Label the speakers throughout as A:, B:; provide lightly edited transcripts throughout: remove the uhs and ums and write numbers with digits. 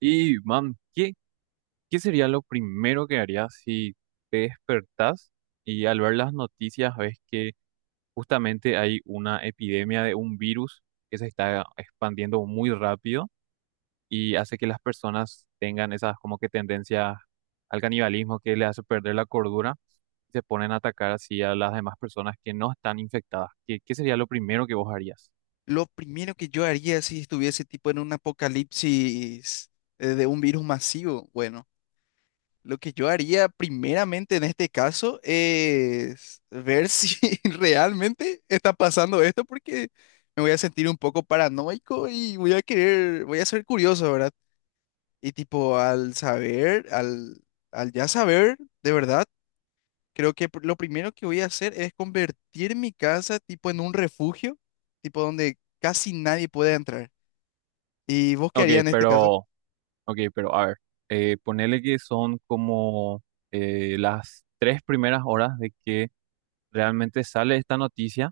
A: Y, man, ¿Qué sería lo primero que harías si te despertás y al ver las noticias ves que justamente hay una epidemia de un virus que se está expandiendo muy rápido y hace que las personas tengan esas como que tendencias al canibalismo que le hace perder la cordura y se ponen a atacar así a las demás personas que no están infectadas? ¿Qué sería lo primero que vos harías?
B: Lo primero que yo haría si estuviese tipo en un apocalipsis de un virus masivo, bueno, lo que yo haría primeramente en este caso es ver si realmente está pasando esto porque me voy a sentir un poco paranoico y voy a ser curioso, ¿verdad? Y tipo al saber, al ya saber, de verdad, creo que lo primero que voy a hacer es convertir mi casa tipo en un refugio, tipo donde casi nadie puede entrar. ¿Y vos qué
A: Ok,
B: harías en este caso?
A: pero Ok, pero a ver, ponele que son como las 3 primeras horas de que realmente sale esta noticia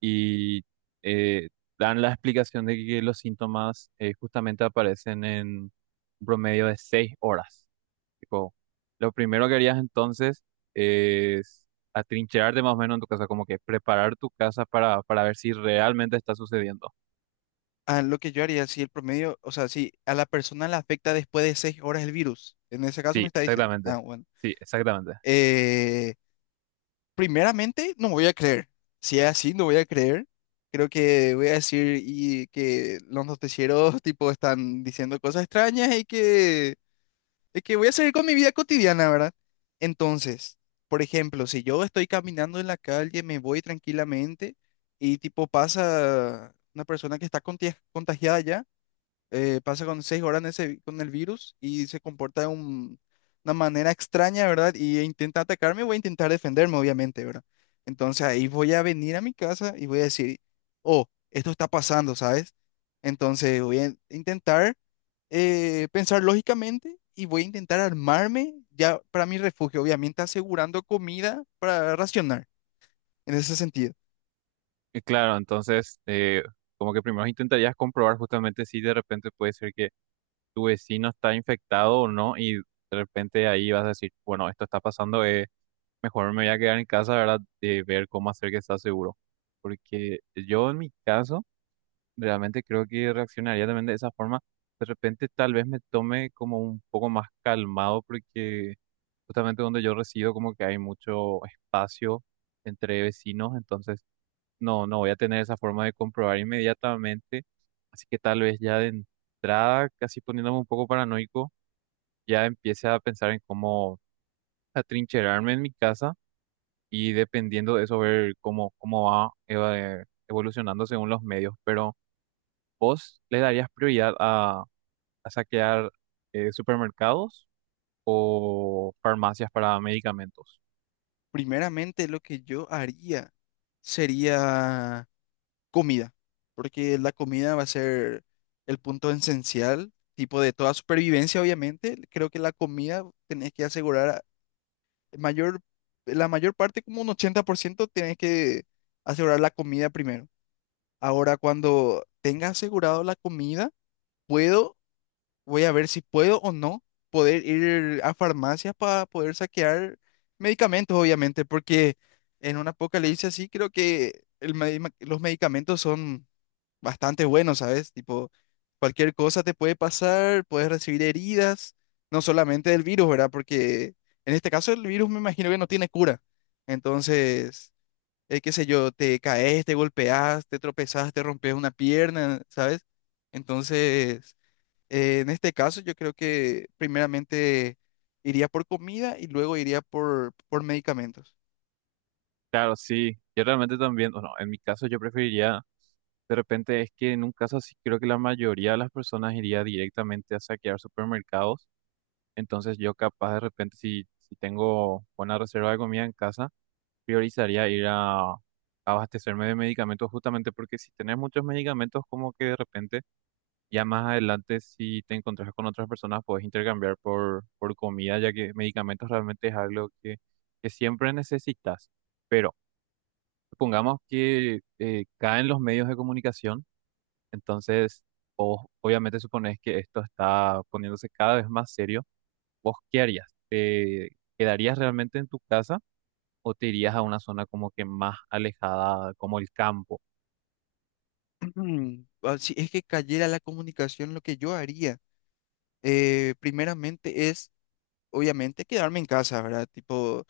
A: y eh, dan la explicación de que los síntomas justamente aparecen en un promedio de 6 horas. Tipo, lo primero que harías entonces es atrincherarte más o menos en tu casa, como que preparar tu casa para ver si realmente está sucediendo.
B: Ah, lo que yo haría, si el promedio, o sea, si a la persona le afecta después de 6 horas el virus, en ese caso me
A: Sí,
B: está diciendo,
A: exactamente.
B: ah, bueno.
A: Sí, exactamente.
B: Eh, Primeramente no voy a creer, si es así, no voy a creer, creo que voy a decir y que los noticieros tipo están diciendo cosas extrañas y que de que voy a seguir con mi vida cotidiana, ¿verdad? Entonces, por ejemplo, si yo estoy caminando en la calle, me voy tranquilamente y tipo pasa una persona que está contagiada ya, pasa con 6 horas en ese con el virus y se comporta de una manera extraña, ¿verdad? Y intenta atacarme, voy a intentar defenderme, obviamente, ¿verdad? Entonces ahí voy a venir a mi casa y voy a decir, oh, esto está pasando, ¿sabes? Entonces voy a intentar pensar lógicamente y voy a intentar armarme ya para mi refugio, obviamente asegurando comida para racionar en ese sentido.
A: Y claro, entonces, como que primero intentarías comprobar justamente si de repente puede ser que tu vecino está infectado o no, y de repente ahí vas a decir, bueno, esto está pasando, mejor me voy a quedar en casa, ¿verdad? De ver cómo hacer que está seguro. Porque yo en mi caso, realmente creo que reaccionaría también de esa forma. De repente tal vez me tome como un poco más calmado, porque justamente donde yo resido como que hay mucho espacio entre vecinos, entonces no voy a tener esa forma de comprobar inmediatamente, así que tal vez ya de entrada, casi poniéndome un poco paranoico, ya empiece a pensar en cómo atrincherarme en mi casa y dependiendo de eso ver cómo, cómo va evolucionando según los medios. Pero ¿vos le darías prioridad a saquear supermercados o farmacias para medicamentos?
B: Primeramente lo que yo haría sería comida, porque la comida va a ser el punto esencial, tipo de toda supervivencia, obviamente. Creo que la comida tenés que mayor, la mayor parte, como un 80% tenés que asegurar la comida primero. Ahora, cuando tenga asegurado la comida, puedo voy a ver si puedo o no poder ir a farmacias para poder saquear medicamentos, obviamente, porque en un apocalipsis así creo que los medicamentos son bastante buenos, ¿sabes? Tipo, cualquier cosa te puede pasar, puedes recibir heridas, no solamente del virus, ¿verdad? Porque en este caso el virus me imagino que no tiene cura. Entonces, qué sé yo, te caes, te golpeas, te tropezas, te rompes una pierna, ¿sabes? Entonces... en este caso, yo creo que primeramente iría por comida y luego iría por medicamentos.
A: Claro, sí, yo realmente también, bueno, en mi caso yo preferiría. De repente es que en un caso así creo que la mayoría de las personas iría directamente a saquear supermercados. Entonces yo capaz de repente si tengo buena reserva de comida en casa, priorizaría ir a abastecerme de medicamentos justamente porque si tenés muchos medicamentos como que de repente ya más adelante si te encontrás con otras personas puedes intercambiar por comida ya que medicamentos realmente es algo que siempre necesitas. Pero supongamos que caen los medios de comunicación entonces, vos obviamente suponés que esto está poniéndose cada vez más serio. ¿Vos qué harías? ¿Te quedarías realmente en tu casa o te irías a una zona como que más alejada, como el campo?
B: Ah, si es que cayera la comunicación, lo que yo haría, primeramente es, obviamente, quedarme en casa, ¿verdad? Tipo,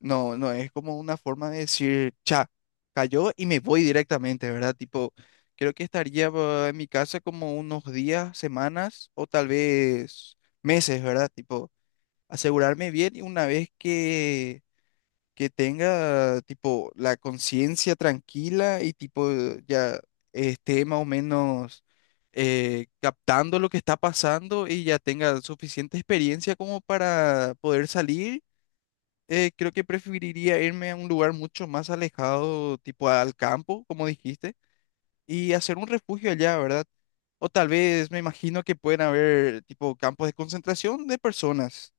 B: no, no es como una forma de decir, cha, cayó y me voy directamente, ¿verdad? Tipo, creo que estaría ah, en mi casa como unos días, semanas o tal vez meses, ¿verdad? Tipo, asegurarme bien y una vez que tenga tipo la conciencia tranquila y tipo ya esté más o menos captando lo que está pasando y ya tenga suficiente experiencia como para poder salir. Eh, creo que preferiría irme a un lugar mucho más alejado, tipo al campo, como dijiste, y hacer un refugio allá, ¿verdad? O tal vez me imagino que pueden haber tipo campos de concentración de personas,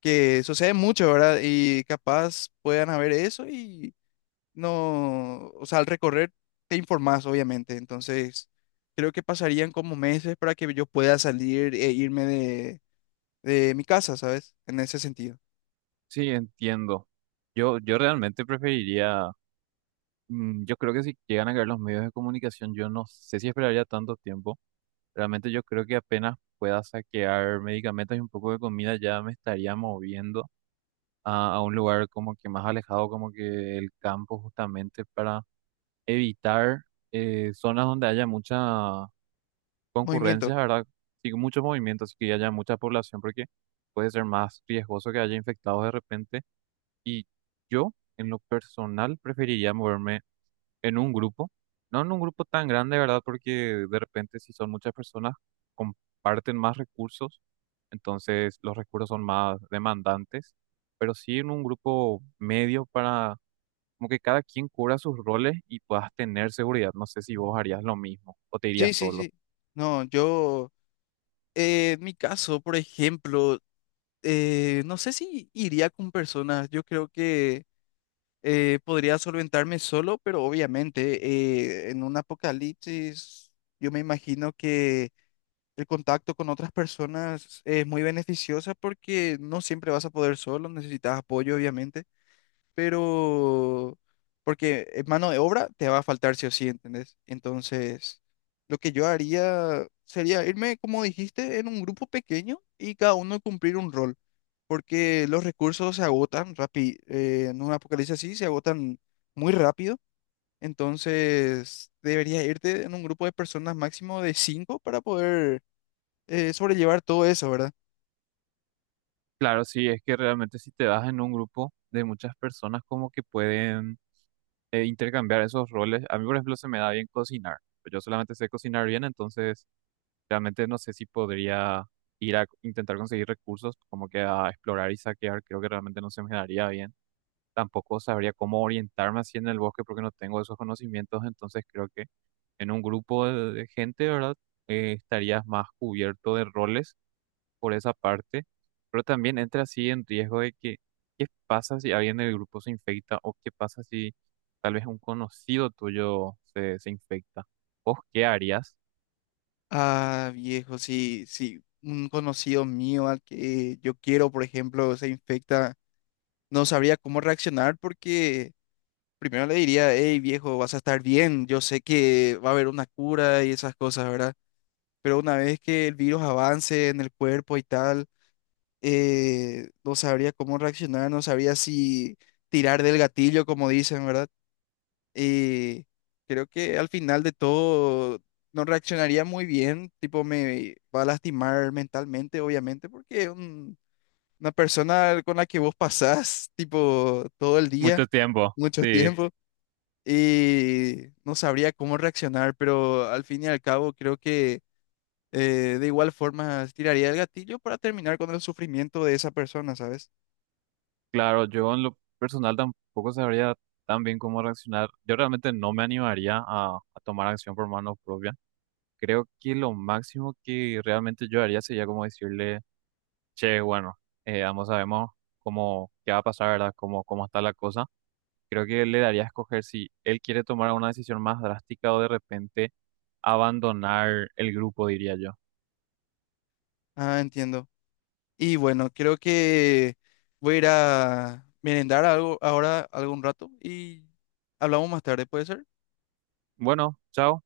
B: que sucede mucho, ¿verdad? Y capaz puedan haber eso y no, o sea, al recorrer te informás, obviamente. Entonces, creo que pasarían como meses para que yo pueda salir e irme de mi casa, ¿sabes? En ese sentido.
A: Sí, entiendo. Yo realmente preferiría, mm, yo creo que si llegan a caer los medios de comunicación, yo no sé si esperaría tanto tiempo. Realmente yo creo que apenas pueda saquear medicamentos y un poco de comida ya me estaría moviendo a un lugar como que más alejado, como que el campo justamente para evitar zonas donde haya mucha
B: Movimiento.
A: concurrencia, ¿verdad? Sí, muchos movimientos, así que haya mucha población, porque puede ser más riesgoso que haya infectados de repente. Y yo, en lo personal, preferiría moverme en un grupo, no en un grupo tan grande, ¿verdad? Porque de repente si son muchas personas, comparten más recursos, entonces los recursos son más demandantes, pero sí en un grupo medio para como que cada quien cubra sus roles y puedas tener seguridad. No sé si vos harías lo mismo o te
B: Sí,
A: irías
B: sí,
A: solo.
B: sí. No, yo, en mi caso, por ejemplo, no sé si iría con personas. Yo creo que podría solventarme solo, pero obviamente en un apocalipsis, yo me imagino que el contacto con otras personas es muy beneficiosa porque no siempre vas a poder solo, necesitas apoyo, obviamente, pero porque mano de obra te va a faltar sí o sí, ¿entendés? Entonces, lo que yo haría sería irme, como dijiste, en un grupo pequeño y cada uno cumplir un rol, porque los recursos se agotan rápido, en un apocalipsis así se agotan muy rápido, entonces deberías irte en un grupo de personas máximo de cinco para poder sobrellevar todo eso, ¿verdad?
A: Claro, sí, es que realmente si te das en un grupo de muchas personas como que pueden intercambiar esos roles. A mí, por ejemplo, se me da bien cocinar. Yo solamente sé cocinar bien, entonces realmente no sé si podría ir a intentar conseguir recursos, como que a explorar y saquear, creo que realmente no se me daría bien. Tampoco sabría cómo orientarme así en el bosque porque no tengo esos conocimientos, entonces creo que en un grupo de gente, ¿verdad? Estarías más cubierto de roles por esa parte, pero también entra así en riesgo de que, ¿qué pasa si alguien del grupo se infecta o qué pasa si tal vez un conocido tuyo se infecta? ¿Vos qué harías?
B: Ah, viejo, si un conocido mío al que yo quiero, por ejemplo, se infecta, no sabría cómo reaccionar porque primero le diría, hey, viejo, vas a estar bien, yo sé que va a haber una cura y esas cosas, ¿verdad? Pero una vez que el virus avance en el cuerpo y tal, no sabría cómo reaccionar, no sabría si tirar del gatillo, como dicen, ¿verdad? Y creo que al final de todo no reaccionaría muy bien, tipo me va a lastimar mentalmente, obviamente, porque una persona con la que vos pasás, tipo, todo el día,
A: Mucho tiempo,
B: mucho
A: sí.
B: tiempo, y no sabría cómo reaccionar, pero al fin y al cabo creo que de igual forma tiraría el gatillo para terminar con el sufrimiento de esa persona, ¿sabes?
A: Claro, yo en lo personal tampoco sabría tan bien cómo reaccionar. Yo realmente no me animaría a tomar acción por mano propia. Creo que lo máximo que realmente yo haría sería como decirle, che, bueno, ambos sabemos cómo, qué va a pasar, ¿verdad? Cómo, cómo está la cosa. Creo que le daría a escoger si él quiere tomar una decisión más drástica o de repente abandonar el grupo, diría yo.
B: Ah, entiendo. Y bueno, creo que voy a ir a merendar algo ahora algún rato y hablamos más tarde, ¿puede ser?
A: Bueno, chao.